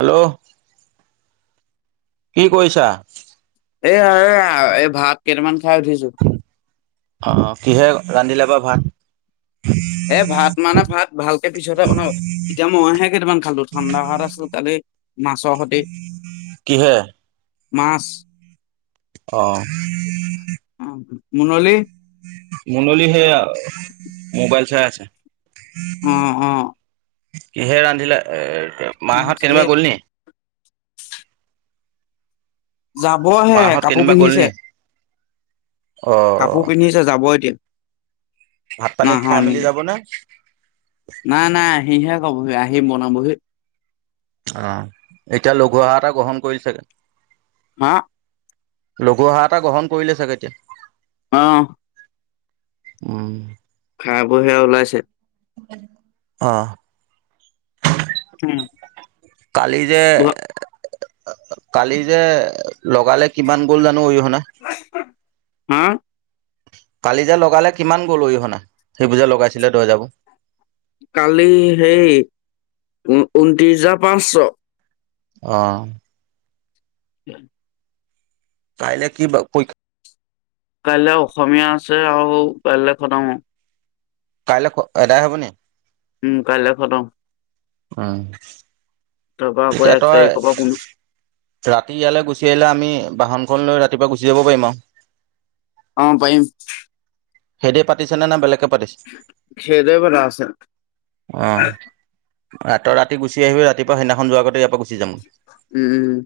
Hello কি কৰিছা? এয়া এয়া এই ভাত কেইটামান খাই উঠিছো। অ কিহে ৰান্ধিলে বাৰু ভাত? এ ভাত মানে ভাত ভালকে পিছতহে বনাৱ ইতিয়া মইহে কেইটামান খালো ঠাণ্ডা ভাত আছিল কালি। মাছৰ সতি কিহে? মাছ। অ। মুনলী। মুনলী সেয়া মোবাইল চাই আছে। অ অ। কিহে ৰান্ধিলে, এ মাহত কেনিবা এই গ'ল নি? যাবহে মাহঁত কাপু কেনিবা গ'ল পিন্ধিছে। নি? কাপু অ' পিন্ধিছে যাব এতিয়া। ভাত পানী খাই মেলি নাহনিলে যাব নে? নাই, নাই, আহিহে কবহি আহি বনাবহি। অ', এতিয়া লঘু আহাৰ এটা গ্ৰহণ কৰিছা চাগে? হা? লঘু আহাৰ এটা গ্ৰহণ কৰিলে চাগে এতিয়া? অ'। উম। খাবহি আৰু ওলাইছে। অ'। উম। কালি যে, ঘ- কালি যে লগালে, কিমান গ'ল জানো অৰিহনা? হম? কালি যে লগালে কিমান গ'ল অৰিহনা? সেইবোৰ যে লগাইছিলে দৰ্জাবোৰ। কালি হেই উ-ঊনত্ৰিশ হাজাৰ পাঁচশ। অ'। [unintelligible] কাইলে কি বাও প কাইলৈ অসমীয়া আছে, আৰু কাইলৈ খতম কাইলৈ খ-এটায়ে হ'ব নি? উম, কাইলৈ খতম। উম। তাৰপা আকৌ তেতিয়া এক তই তাৰিখৰ পৰা পুনৰ ৰাতি ইয়ালৈ গুচি আহিলে আমি বাহনখন লৈ ৰাত তিপুৱা গুচি যাব পাৰিম আৰু। অ', পাৰিম। সেহেতি পাতিছেনে না বেলেকে পাতিছে? সেইটোৱে কথা আছে। অ'। ৰাত-ৰাতি গুচি আহিবি, ৰাতিপুৱ সেইদিনাখন যোৱা আগতে ইয়াপা গু উম, উম।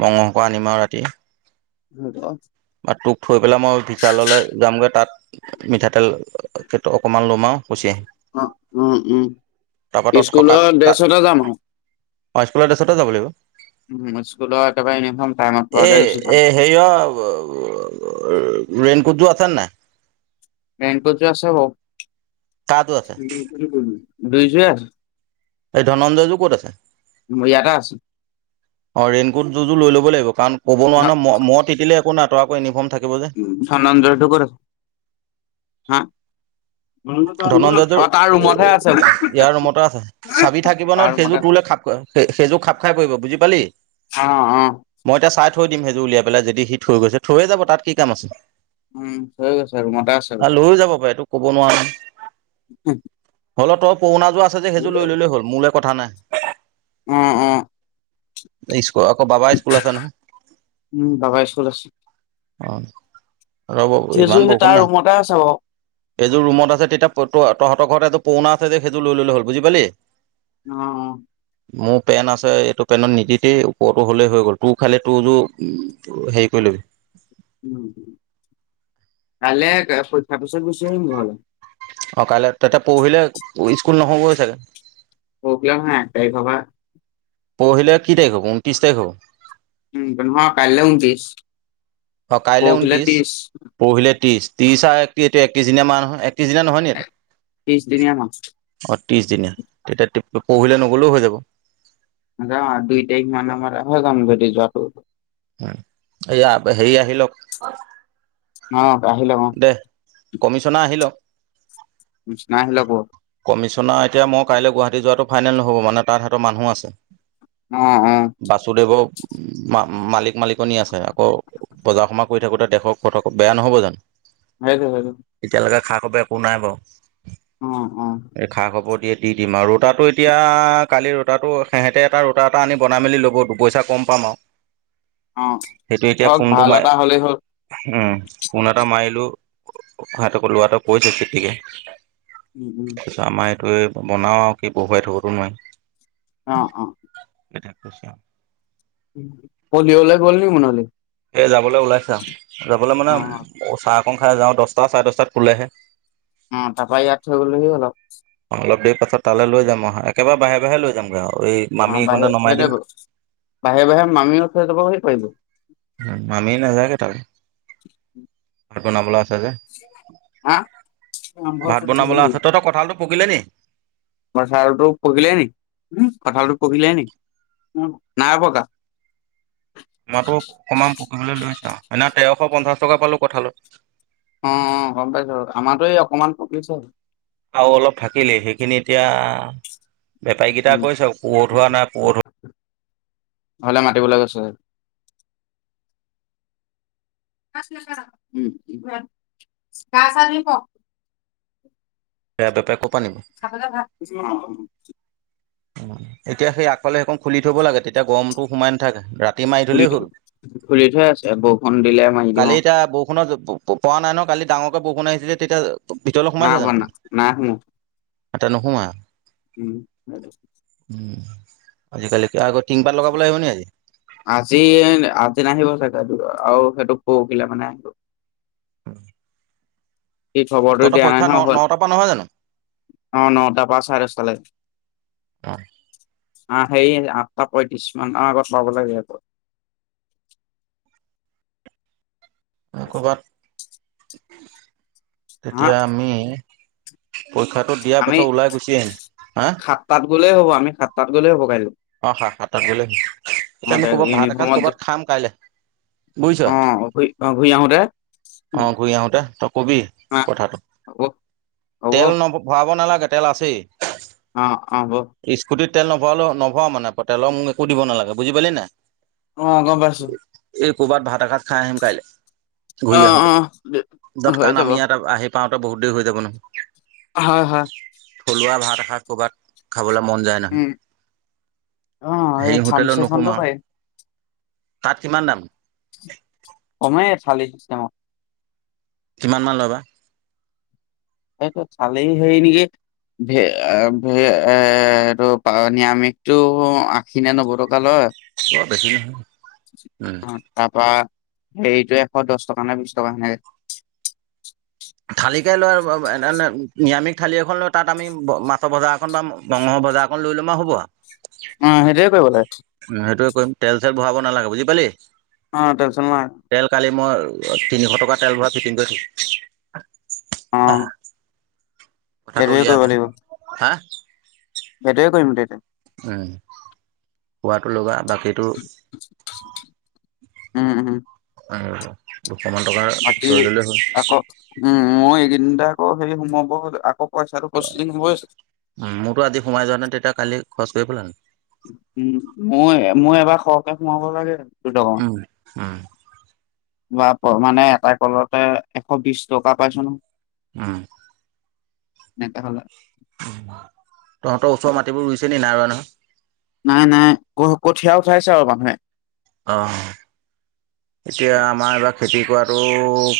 মংহ অকন আনিম আৰু ৰাতি। হ'ব। তোক থৈ পেলাই মই বিশাললৈ যাম গৈ। তাত মিঠাতেল অ-অকনমান লম। আৰু গুচি আহিম। অ', উম, উম। তাৰপৰা তই থকা স্কুলৰ তাত ড্ৰেছতে যাম আকৌ। অ', স্কুলৰ ড্ৰেছতে যাব লাগিব। উম, স্কুলৰ একেবাৰে ইউনিফৰ্ম টাইমত পোৱাকে গুছি যাম। [unintelligible] ৰেনকোটযোৰ আছেনে নাই? ৰেইনকোট আছে বাও। তাৰযোৰ আছে। [unintelligible] দুইযোৱে আছে। এই ধনঞ্জয়যোৰ ক'ত আছে? মোৰ ইয়াতে আছে। অ' ৰেইনকোট দুইযোৰ লৈ ল'ব লাগিব। কাৰন ক'ব নোৱাৰ ন, ম-মই তিতিলে একো নাই। তই আকৌ ইউনিফৰ্ম থাক উম, ধনঞ্জয়টো ক'ত আছে? হা? অ', তাৰ ধনঞ্জয়যোৰ ৰুমতহে আছে বোলে ইয়াৰ ৰুমতে আছে। চাবি থাকিব তাৰ নহয়, ৰুমতে সেইযোৰ আছে তোলে খাপ সেইযোৰ খাপ খাই পৰিব। বুজি পালি? অ', অ'। থৈ দিম সেইযোৰ উলিয়াই পেলাই, যদি সি থৈ গৈছে। থৈয়ে যাব তাত কি কাম আছে? উম, হৈ গৈছে ৰুমতে আছে বোলে। আৰু লৈও যাব পাৰে এইটো ক'ব নোৱাৰো [unintelligible] হ'লে তই পুৰণাযোৰ আছে যে হেইযোৰ লৈ ল'লেই হ'ল। মোৰলে কথা নাই। উম, উম। স্কুল আকৌ বাবা স্কুল আছে নহয়। উম, বাবা স্কুল আছে অ', ৰ'ব ইমান সেইযোৰ সেই বৰষুণ তাৰ নাই। ৰুমতে আছে বাৰু এইযোৰ ৰুমত আছে তেতিয়া তহঁতৰ ঘৰতে এযো পুৰণা আছে যে সেইযোৰ লৈ ল'লে হ'ল। বুজি পালি? অ', অ'। মোৰ পেন আছে এইটো পেনত নিদি দই ওপৰতো হলেই হৈ গ'ল তোৰ খালি তোৰোৰ হেৰি কৰিল হয়। উ কাইলে পৰীক্ষা পাছত গুচি আহিম ঘৰলে। অ', কাইলৈ তাতে পৰহিলে স্কুল নহ'বৈ চাগে। কবিলাম হা তাই খাবা [unintelligible] পৰহিলে কি তাৰিখ হ'ব ঊনত্ৰিছ তাৰিখ হ'ব। উম পকাইলৈ ঊনত্ৰিশ। কাইলে পৰহিলে ঊনত্ৰিশ, ত্ৰিশ, পৰহিলে ত্ৰিশ। ত্ৰিশ আৰু একত্ৰিশ, একত্ৰিশ দিনিয়া মাহ নহয়, একত্ৰিশ দিনিয়া নহয় নি এইটো ত্ৰিশ দিনীয়া মাছ অ', ত্ৰিশ দিনিয়া, তেতিয়া পৰহিলে নগলেও হৈ যাব। য দুই তাৰিখ মানৰ পৰা হে যাম যদি যোৱাটো উ এয়া হেৰি আহি লওক। অ', আহিলক অ'। কমিছনা আহিলক। ছ নাই হিল ক [unintelligible] কমিছনা এতিয়া মই কাইলৈ গুৱাহাটী যোৱা অ', অ', বাসুদেৱ মালিক মালিকনী আছে আকৌ বজাৰ সমাৰ কৰি থাকোতে দেখক কথা বেয়া নহ'ব জানো। হয়। খব একো নাই বাৰু অ', অ', এই খা খবৰ দিয়ে দি দিম আৰু তাতো এতিয়া কালিৰ ৰোতটো সিহঁতে এটা ৰোতা এটা আনি বনাই মেলি ল'ব পইচা কম পাম আৰু। অ', সেইটো এতিয়া হওক ফোনটো ভাল মাই এটা হ'লেই হ'ল উম ফোনত মাৰিলো সহঁতকো লোৱাাতটো কৈছে তেতিকে [unintelligible] উম, উম, তাৰপিছত আমাৰ এইটো বনাও আৰু কি বহুৱাই থ'বতো নোৱাৰি। অ', অ'। এটাক কৈছ পলিঅ'লে গ'ল নি মনাল [unintelligible] এ যাবলৈ ওলাইছে আও, যাবলৈ মানে অ', উচাহ পং খাই যাওঁ দহটা চাৰে দহটাত খোলেহে। উম তাৰপা ইয়াত থৈ গ'লেহি হ'ল আও। অ অলপ দেৰি পাছত তালৈ যাম একেবাৰে বাঢ়ে বাঢ়ে লৈ যামগে আৰু এই মামী বাহে এইকণতে নমাই সেই দিম। বাহে বাহে মামি অ খ [unintelligible] দাব সেই কিব মামি নাযায়কেই তাকে। [inaudible] বনাবা [unintelligible] হ ভাল থ ভাত [unintelligible] বনাবলৈ আছে তহঁতৰ কঁঠালটো পকিলে নি? কঠালটো পকিলে নি কঠালতটো পকিলে নি। নাই পকা। মইাতো অকমান পকিবলৈ লৈছো এনা তেৰশ পঞ্চাশ টকা পালো কঁঠালত। অ', গম পাইছো আমাৰতো এই অকমান পকিছে। আৰুও অলপ থাকিলে সেইখিনি এতিয়া। বেপাৰীকেইটা উম, কৈছে পুৰঠ হোৱা নাই পো হ'লে মাতিবলৈ কৈছে। ন গছ আাৰি প [unintelligible] এেয়া বেপাৰ ক [unintelligible] চাব য ভা [unintelligible] এতিয়া সেই আগফালে সেইখন খুলি থ'ব লাগে তেতিয়া গৰমতো সোমাই নাথাকে ৰাতি। মাৰি ঘুলি থ'লেই হ'ল। খুলি থোৱাই আছে, বৰষুণ দিলে মাৰি কালি দিওঁ। এতিয়া বৰষুণত পোৱা নাই ন কালি ডাঙৰকৈ বৰষুণ আহিছিল যে তেতিয়া নাই ব ন নাই ম আটা নসোমা উম ব উ আজিকালিক আগত আজি আজি নাহিব চাগে আৰু সেইটো [unintelligible] অ সে খবৰটো দিয়া নাই নহয় হ'ল নটাৰ পৰা নহয় জানো অ ন তাৰ পৰা চাৰে দ তালে আহ সেই আঠটা পয়ত্ৰিশ মানৰ আগত পাব লাগে আকৌ ক'বাত আহা তেতিয়া আমি পৰীক্ষাটো দিয়াৰ আমি পাছত ওলাই গুচি আহিম হা সাতটাত গ'লে হ'ব আমি সাতটাত গ'লে হ'ব কাইলৈ। অ সাত সাতাত গ'লে এতিয়া আহোতে আমি ক'ৰবাত ভাত এসাঁজ ইউনিফৰ্মত যে- কৰ'ৰবাত খাম কাইলে অ ঘ অ ঘূই আহোতে অ ঘূৰি আহোতে তই কবি আহ কথাটো হ'ব হ'ব তেল ন ভৰাব নালাগে হোটেল আছেই অ অ হব স্কুটিত তেল নভৱালৌ নভাও মানে তেলৰ মোক একো দিব নালাগে বুজি পালি নাই অ গম পাইছো এই ক'ৰবাত ভাত এসাজ খাই আহিম কাইলৈ অ ঘূৰি অ দে- আহোঁতে দ'ত হৈ কাৰণ যাব আমি ইয়াত আহি পাওঁতে বহুত দেৰি হৈ যাব নহ হয় হয় থলুৱা ভাত এষাৰ ক'ৰবাত খাবলৈ মন যায় নাই উম অ এই সেই হোটেলত থামচেখনতো নুহোমাওঁ আৰু পাৰিম তাত কিমান দাম কমেই থালি চিষ্টেমত কিমান মান ল'বা সেইটো চালেই হেই নেকি ভ ভ এ এইটো নিৰামিষটো আঁখি নে নবত বৰ বেছি নহয় উম [unintelligible] হেৰিটো এশ দহ টকা নে বিশ টকাখনে থালিকে লৈ এ নিৰামিষ থঠালি এখন লৈ তাত আমি মাছৰ বজাৰ এখন বা বংশ বজ অক লৈ ল'ম হ'ব অ সেইটোয়ে কৰিব লাগে উম, সেইটোৱে কৰিম তেল চেল ভৰাব নালাগে বুজি পালি অ তেনচন নাই তেল কালি মই তিনিশ টকা তেল ভৰা ফিটিং কৰি থৈ অ কথাটো সেইটোৱে উলিয়াবা হা হেইটোয়ে কৰিম তে [unintelligible] উম খোৱাতটো লগা বাক সেইটো উম বাকি আকৌ উম মই এইকেইদিনতে আকৌ সেই সমবোৰ আকৌ পইচাটো ত প্ৰচেচিং হৈ আছে। উ মোৰতো আজি সোমাই যোৱা নাই তেতিয়া কালি খৰচ কৰি পেলান হোমাব লাগে দুটকা উম উম বা মানে এটা কলতে এশ বিশ টকা পাইছ ন উম [unintelligible] তহঁতৰ ওচৰৰ মাটিবোৰ ৰুইছে নি নাই ৰোৱা নহয় নাই নাই ক কঠীয়া উঠাইছে আৰু মানুহে অ, এতিয়া আমাৰ বা খেতি কৰাতটো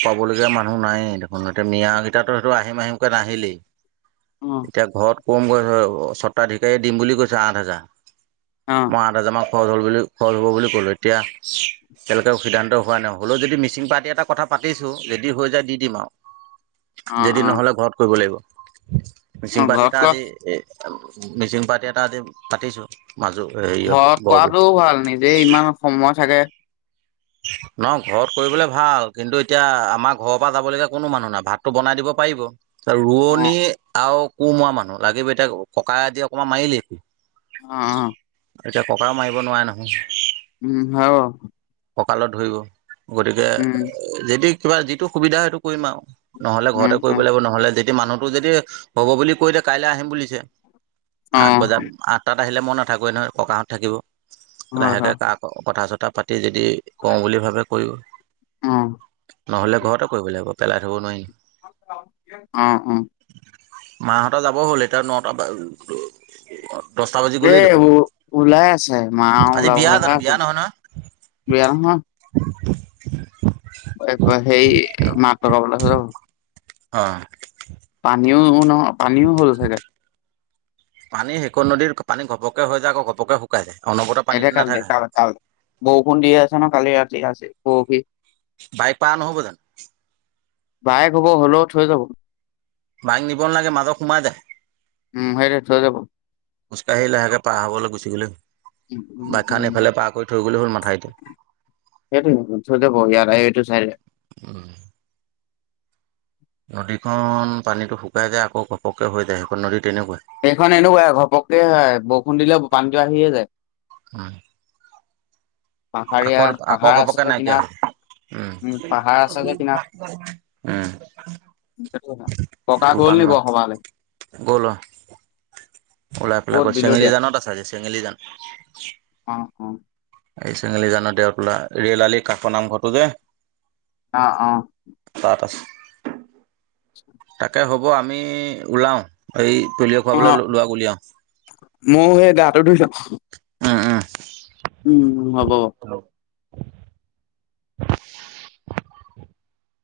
পাবলগীয়া মানুহ নাই দেখোন এতিয়া মিয়াকেইটো সেইটো আহিম আহিমকৈ নাহিলেই অ এতিয়া ঘৰত কম গৈ হয় স্বত্বাধিকাৰীয়ে দিম বুলি কৈছে আঠ হাজাৰ অ মই আঠ হাজাৰ মান খৰজ হ'ল বুলি - খৰজ হ'ব বুলি ক'লো এতিয়া কো সিদ্ধান্ত হোৱা নাই হ'লেও যদি মিচিং পাৰ্টি এটা কথা পাতিছোঁ ৰেডি হৈ যায় দি দিম অ আৰু। যদি অ নহলে ঘৰত কৰিব লাগিব। অ মিচিং পাৰ্টি ঘৰত এটা ক আজ এ মিচিং পাৰ্টি এটা আদি পাতিছো। মাজো হেৰিয় ঘৰত বৰ বি কৰাটোও ভাল নিজে ইমান সময় থাকে [inaudible] নহ ঘৰত কৰিবলৈ ভাল কিন্তু এতিয়া আমাৰ ঘৰৰ পৰা যাবলগীয়া কোনো মানুহ নাই ভাতটো বনাই দিব পাৰিব। অ ৰোৱনী আৰু কোমৰা মানুহ লাগিবি এতিয়া ককাই আদি অকমান মাৰিলেকি অ', এতিয়া ককাও মাৰিব নোৱাৰে নহয়। উম, হয় ৰহ। কঁকালত ধৰিব গতিকে উম যদি কিবা যিটো সুবিধা সেইটো কৰিম আৰু নহলে উম ঘৰতে কৰিব উম লাগিব নহলে যেতিয়া মানুহটো যদি হব বুলি কৈলে কাইলৈ আহিম বুলিছে। অ আঠ বজাত আঠটাত আহিলে মই নাথাকোৱে নহয় ককাহঁত থাকিব। হয় লাহেকে হয় কাক কথা চথা পাতি যদি কওঁ বুলি ভাবোবে কৰি অ নহলে ঘৰতে কৰিব লাগিব পেলাই থব নোৱাৰি। অ অ মাহত যাব হ'ল এতিয়া নটা ব এ ওলাই আছে মা আজি বিয়া ওলাবহে জানো আছ বিয়া নহয় নহয় বেয়াম হা [inaudible] সেই মাত লগকাাবলৈ যাব। অ', পানীও নহয় পানীও হ'ল চাগে। পানী শেক নদীৰ পানী ঘপকে হৈ যায় আকৌ ঘপকে শুকাই যায়। অনবৰতে একে পানীটো কাল দে নাথাকে কাল - কাল বৰষুণ দিয়ে আছে ন' কালি ৰাতি আজি পৰহি। বাইক পা নহ'ব জানো? বাইক হব হলেও থৈ যাব। বাইক নিব নালাগে মাজত সোমাই যায়। উম সেইটোৱে থৈ যাব খোজকাঢ়ি লাহেকে পাৰ হবলৈ গুচি গ'লে হল বাইক খান এইফালে পাৰ কৰি থৈ গ'লে হ'ল মাথাউৰিতে সেইটো [unintelligible] থৈ যাব ইয়াত আহি এইটো চাইডে। নদীখন পানীটো শুকাই যায় আকৌ ঘপককে হৈ যায় সেইখন নদীত এইখন এনেকুৱাই ঘপককে বৰষুণ দিলে পানীটো আহিয়ে যায়। হা পাহাৰীয়া আকৌৰ - আকৌ পাহাৰ আছে ঘপককে যে নাইকিয়া কিনাৰত হয়। উম পাহাৰ আছে যে উম-উম উম, [unintelligible] ককা গ'ল নি বৰ সভালে? গ'ল অ, ওলাই পেলাই ক'ত গৈছে চেঙেলী বিলতীয়া জানত আছে আজি চেঙেলী জান। উম, এই চেঙেলী জানৰ দেওতোলা ৰেল আলি কাষৰ নামঘৰটো যে অ', অ', তাছ [unintelligible] তাকে হ'ব আমি ওলাও এই পলিঅ' খুৱাবলৈ অ' ল'ৰাক উলিয়াওঁ। ময়ো সেই [unintelligible] ধুইছ উম উম। উম, হ'ব।